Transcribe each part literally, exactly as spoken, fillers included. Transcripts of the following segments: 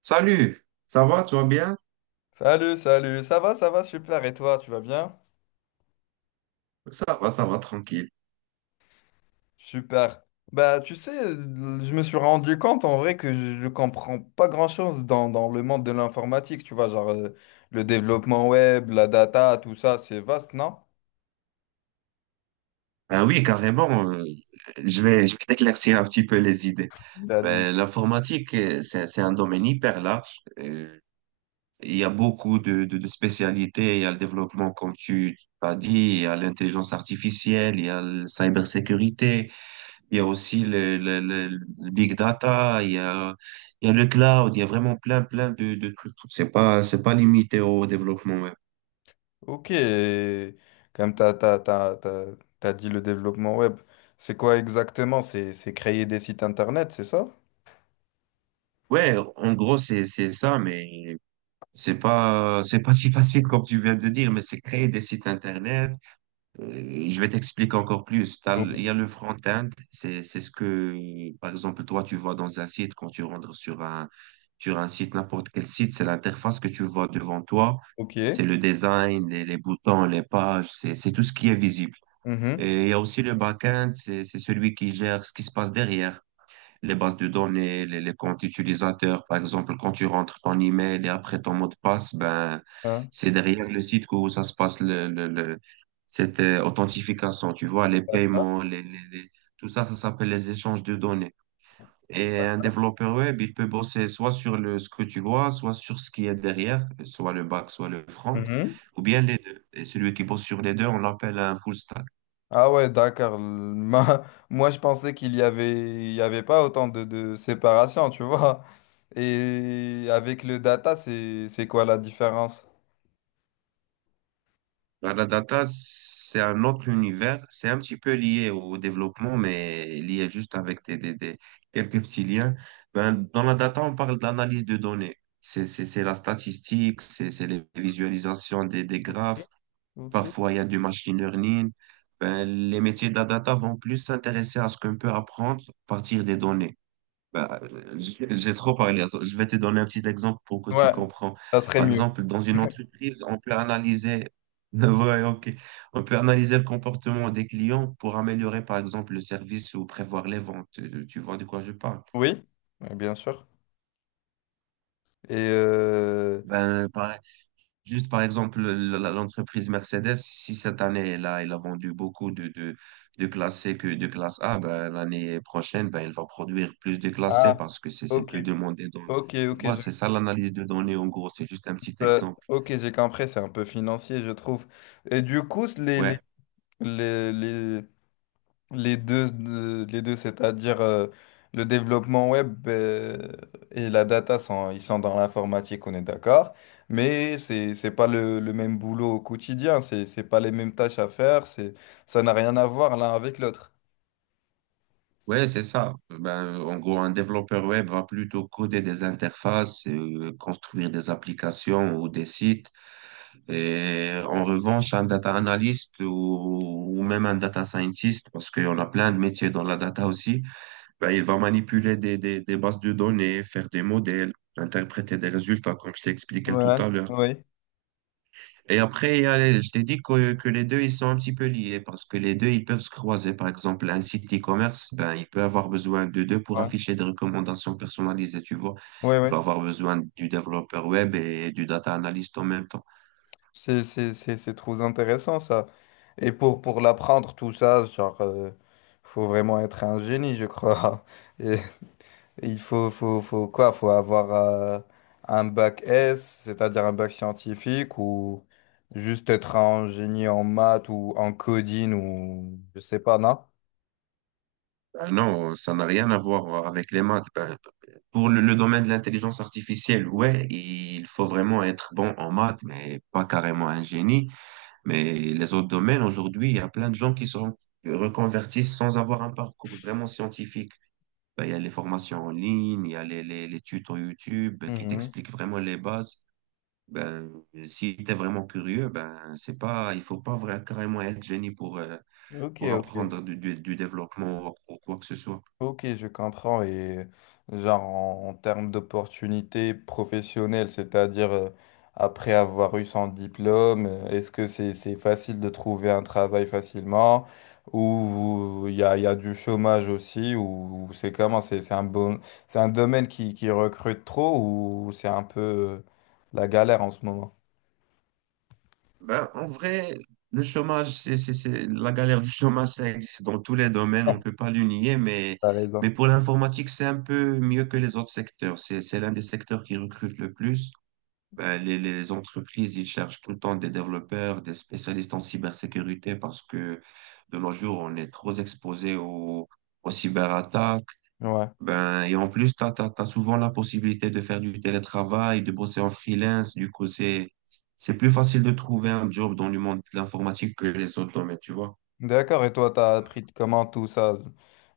Salut, ça va, tu vas bien? Salut, salut, ça va, ça va, super, et toi, tu vas bien? Ça va, ça va, tranquille. Super. Bah, tu sais, je me suis rendu compte en vrai que je je comprends pas grand-chose dans, dans le monde de l'informatique, tu vois, genre euh, le développement web, la data, tout ça, c'est vaste, non? Ah oui, carrément, euh, je vais, je vais t'éclaircir un petit peu les idées. T'as dit- Ben, l'informatique, euh, c'est, c'est un domaine hyper large. Euh, il y a beaucoup de, de, de spécialités. Il y a le développement, comme tu as dit, il y a l'intelligence artificielle, il y a la cybersécurité, il y a aussi le, le, le, le big data, il y a, il y a le cloud, il y a vraiment plein, plein de, de trucs. C'est pas, c'est pas limité au développement web. Ok, comme t'as, t'as, t'as, t'as, t'as dit le développement web, c'est quoi exactement? C'est, c'est créer des sites internet, c'est ça? Ouais, en gros, c'est, c'est ça, mais c'est pas, c'est pas si facile comme tu viens de dire, mais c'est créer des sites internet. Euh, je vais t'expliquer encore plus. T'as le- Oui. Il y a le front-end, c'est, c'est ce que, par exemple, toi, tu vois dans un site, quand tu rentres sur un, sur un site, n'importe quel site, c'est l'interface que tu vois devant toi. Ok. C'est le design, les, les boutons, les pages, c'est, c'est tout ce qui est visible. Mhm. Et il y a aussi le back-end, c'est, c'est celui qui gère ce qui se passe derrière les bases de données, les, les comptes utilisateurs. Par exemple, quand tu rentres ton email et après ton mot de passe, ben, Ah. c'est derrière le site que ça se passe le, le- le- cette euh, authentification. Tu vois, les paiements, les, les- les- tout ça, ça s'appelle les échanges de données. Et un développeur web, il peut bosser soit sur le, ce que tu vois, soit sur ce qui est derrière, soit le back, soit le front, Mhm. ou bien les deux. Et celui qui bosse sur les deux, on l'appelle un full stack. Ah ouais, d'accord. Le- ma- Moi, je pensais qu'il y avait, il y avait pas autant de, de séparation, tu vois. Et avec le data, c'est, c'est quoi la différence? Bah, la data, c'est un autre univers. C'est un petit peu lié au développement, mais lié juste avec des, des- des- quelques petits liens. Ben, dans la data, on parle d'analyse de données. C'est c'est- c'est la statistique, c'est c'est les visualisations des, des graphes. Ok, ok. Parfois, il y a du machine learning. Ben, les métiers de la data vont plus s'intéresser à ce qu'on peut apprendre à partir des données. Bah, euh, j'ai j'ai trop parlé. Je vais te donner un petit exemple pour que tu Ouais, comprends. ça serait Par mieux. exemple, dans une entreprise, on peut analyser, ouais, ok. On peut analyser le comportement des clients pour améliorer, par exemple, le service ou prévoir les ventes. Euh, Tu vois de quoi je parle? Oui, ouais, bien sûr. Et euh, Ben, par juste par exemple, le- la- l'entreprise Mercedes, si cette année, là elle a vendu beaucoup de, de, de classe C que de classe A, ben, l'année prochaine, ben, elle va produire plus de classe C ah, parce que c'est c'est ok. plus demandé. dans- Ok, tu ok, vois, c'est je- ça l'analyse de données en gros, c'est juste un petit euh, exemple. ok, j'ai compris, c'est un peu financier, je trouve. Et du coup, les, les, Ouais, les, les- les deux, de- les deux, c'est-à-dire euh, le développement web euh, et la data, sont, ils sont dans l'informatique, on est d'accord, mais c'est, c'est pas le, le même boulot au quotidien, c'est, c'est pas les mêmes tâches à faire, c'est, ça n'a rien à voir l'un avec l'autre. ouais, c'est ça. Ben, en gros, un développeur web va plutôt coder des interfaces, euh, construire des applications ou des sites. Et en revanche, un data analyst ou, ou même un data scientist, parce qu'on a plein de métiers dans la data aussi, ben, il va manipuler des, des, des bases de données, faire des modèles, interpréter des résultats, comme je t'ai expliqué tout Ouais, à l'heure. oui, Et après, il y a les- je t'ai dit que, que les deux, ils sont un petit peu liés, parce que les deux, ils peuvent se croiser. Par exemple, un site e-commerce, ben, il peut avoir besoin de deux pour ouais. afficher des recommandations personnalisées, tu vois. Oui, Il oui. va avoir besoin du développeur web et du data analyst en même temps. C'est, c'est, c'est, c'est trop intéressant ça. Et pour, pour l'apprendre tout ça, genre, euh, faut vraiment être un génie, je crois. Et il faut, faut, faut quoi? Faut avoir euh, un bac S, c'est-à-dire un bac scientifique, ou juste être un génie en maths ou en coding, ou je sais pas, non? Ah non, ça n'a rien à voir avec les maths. Ben, pour le, le domaine de l'intelligence artificielle, ouais, il faut vraiment être bon en maths, mais pas carrément un génie. Mais les autres domaines, aujourd'hui, il y a plein de gens qui sont qui reconvertissent sans avoir un parcours vraiment scientifique. Ben, il y a les formations en ligne, il y a les, les, les tutos YouTube qui Mhm. t'expliquent vraiment les bases. Ben, si tu es vraiment curieux, ben, c'est pas, il faut pas vraiment, carrément être génie pour, euh, Ok, pour ok. apprendre du, du, du développement ou ou quoi que ce soit. Ok, je comprends. Et genre en, en termes d'opportunités professionnelles, c'est-à-dire euh, après avoir eu son diplôme, euh, est-ce que c'est c'est facile de trouver un travail facilement ou il y a, y a du chômage aussi ou, ou c'est comment? C'est c'est un bon, c'est un domaine qui, qui recrute trop ou c'est un peu euh, la galère en ce moment? Ben, en vrai, le chômage, c'est, c'est, c'est- la galère du chômage, ça existe dans tous les domaines, on ne peut pas le nier, mais, T'as raison. mais pour l'informatique, c'est un peu mieux que les autres secteurs. C'est, c'est l'un des secteurs qui recrute le plus. Ben, les, les entreprises, ils cherchent tout le temps des développeurs, des spécialistes en cybersécurité parce que de nos jours, on est trop exposé aux, aux cyberattaques, Ouais. ben, et en plus, tu as, souvent la possibilité de faire du télétravail, de bosser en freelance. Du coup, c'est, c'est plus facile de trouver un job dans le monde de l'informatique que les autres domaines, tu vois. D'accord, et toi, t'as appris de comment tout ça?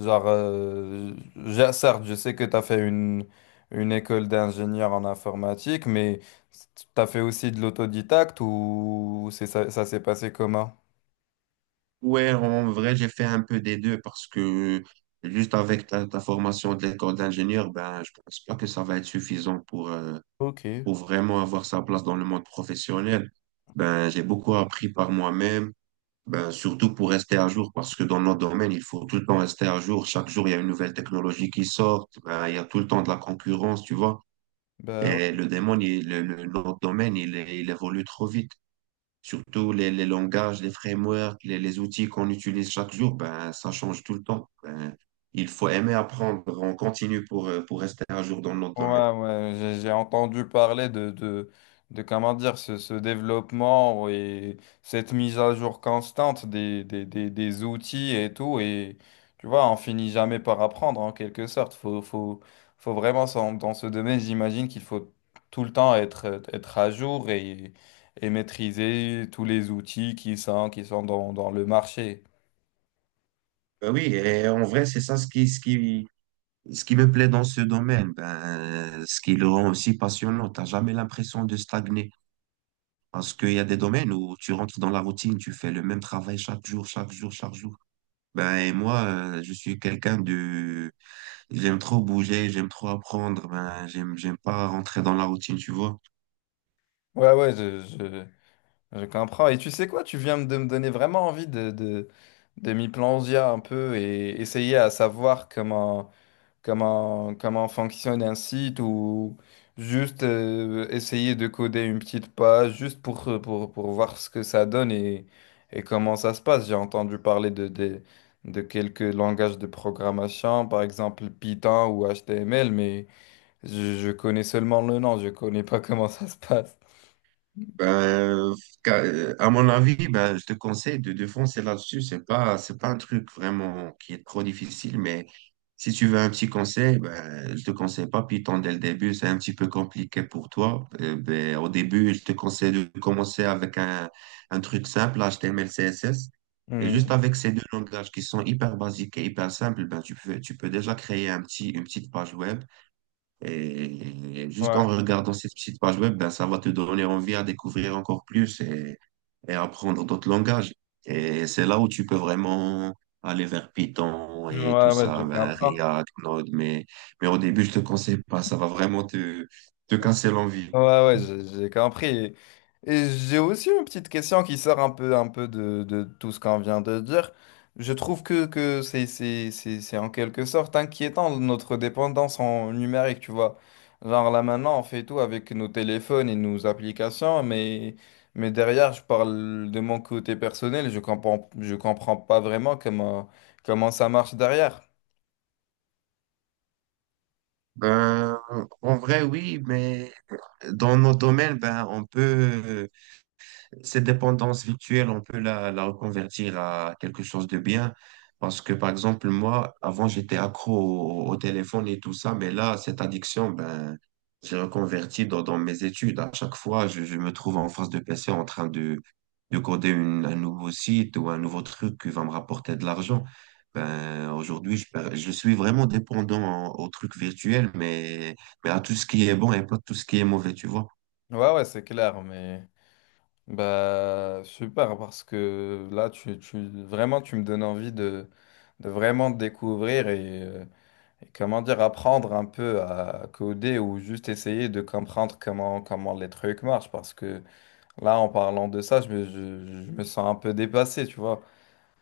Genre, euh, je- certes, je sais que t'as fait une, une école d'ingénieur en informatique, mais t'as fait aussi de l'autodidacte ou c'est ça, ça s'est passé comment? Ouais, en vrai, j'ai fait un peu des deux parce que juste avec ta, ta formation de l'école d'ingénieur, ben, je pense pas que ça va être suffisant pour, euh, Ok, pour vraiment avoir sa place dans le monde professionnel. Ben, j'ai beaucoup appris par moi-même. Ben, surtout pour rester à jour, parce que dans notre domaine il faut tout le temps rester à jour. Chaque jour, il y a une nouvelle technologie qui sort. Ben, il y a tout le temps de la concurrence, tu vois. bah Et ouais. le démon, il- le, le- notre domaine, il, il évolue trop vite. Surtout les, les langages, les frameworks, les, les outils qu'on utilise chaque jour, ben, ça change tout le temps. Ben, il faut aimer apprendre. On continue pour, euh, pour rester à jour dans notre Ouais, domaine. ouais, j'ai j'ai entendu parler de, de, de comment dire, ce, ce développement et cette mise à jour constante des, des, des, des outils et tout. Et tu vois, on finit jamais par apprendre en quelque sorte. Faut, faut, faut vraiment, s'en- dans ce domaine, j'imagine qu'il faut tout le temps être, être à jour et, et maîtriser tous les outils qui sont, qui sont dans, dans le marché. Ben oui, et en vrai, c'est ça ce qui, ce qui, Ce qui me plaît dans ce domaine, ben, ce qui le rend aussi passionnant, t'as jamais l'impression de stagner. Parce qu'il y a des domaines où tu rentres dans la routine, tu fais le même travail chaque jour, chaque jour, chaque jour. Ben, et moi, euh, je suis quelqu'un de... j'aime trop bouger, j'aime trop apprendre, ben, j'aime, j'aime pas rentrer dans la routine, tu vois. Ouais, ouais, je comprends. Et tu sais quoi, tu viens de me donner vraiment envie de, de, de m'y plonger un peu et essayer à savoir comment, comment, comment fonctionne un site ou juste euh, essayer de coder une petite page juste pour, pour, pour voir ce que ça donne et, et comment ça se passe. J'ai entendu parler de, de, de quelques langages de programmation, par exemple Python ou H T M L, mais je, je connais seulement le nom, je connais pas comment ça se passe. Ben, ca- à mon avis, ben, je te conseille de défoncer là-dessus. C'est pas, c'est pas un truc vraiment qui est trop difficile, mais si tu veux un petit conseil, ben, je te conseille pas Python dès le début. C'est un petit peu compliqué pour toi. Euh, ben, au début, je te conseille de commencer avec un, un truc simple, H T M L, C S S. Et juste Mhm. avec ces deux langages qui sont hyper basiques et hyper simples, ben, tu peux, tu peux déjà créer un petit, une petite page web. Et juste en Ouais. regardant cette petite page web, ben, ça va te donner envie à découvrir encore plus et, et apprendre d'autres langages. Et c'est là où tu peux vraiment aller vers Python et tout Ouais, ouais, ça, j'ai ben, compris. React, Node. Mais, mais au début, je te conseille pas, ça va vraiment te, te casser l'envie. Ouais, ouais, j'ai j'ai compris. Et, et j'ai aussi une petite question qui sort un peu, un peu de, de tout ce qu'on vient de dire. Je trouve que, que c'est, c'est, c'est, c'est en quelque sorte inquiétant notre dépendance en numérique, tu vois. Genre là maintenant, on fait tout avec nos téléphones et nos applications, mais, mais derrière, je parle de mon côté personnel, je comprends, je comprends pas vraiment comment, comment ça marche derrière. Ben, en vrai, oui, mais dans nos domaines, ben, on peut cette dépendance virtuelle, on peut la, la reconvertir à quelque chose de bien. Parce que, par exemple, moi, avant, j'étais accro au, au téléphone et tout ça, mais là, cette addiction, ben, j'ai reconverti dans, dans mes études. À chaque fois, je, je me trouve en face de P C en train de, de coder une- un nouveau site ou un nouveau truc qui va me rapporter de l'argent. Ben, aujourd'hui, je, per- je suis vraiment dépendant au truc virtuel, mais, mais à tout ce qui est bon et pas tout ce qui est mauvais, tu vois. Ouais, ouais, c'est clair, mais... Bah, super, parce que là, tu, tu, vraiment, tu me donnes envie de, de vraiment te découvrir et, euh, et, comment dire, apprendre un peu à coder ou juste essayer de comprendre comment, comment les trucs marchent. Parce que là, en parlant de ça, je me, je, je me sens un peu dépassé, tu vois.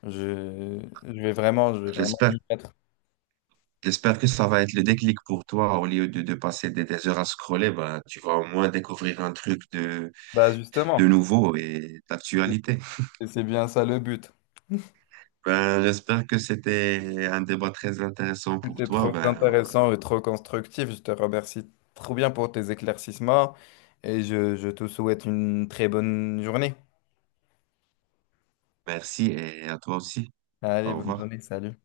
Je, je vais vraiment, je vais vraiment J'espère m'y mettre. j'espère que ça va être le déclic pour toi. Au lieu de, de passer des, des heures à scroller, ben, tu vas au moins découvrir un truc de, Bah, de justement, nouveau et d'actualité. c'est c'est bien ça le but. Ben, j'espère que c'était un débat très intéressant pour C'était toi. trop Ben, intéressant et trop constructif. Je te remercie trop bien pour tes éclaircissements et je, je te souhaite une très bonne journée. merci et à toi aussi. Allez, Au bonne revoir. journée, salut.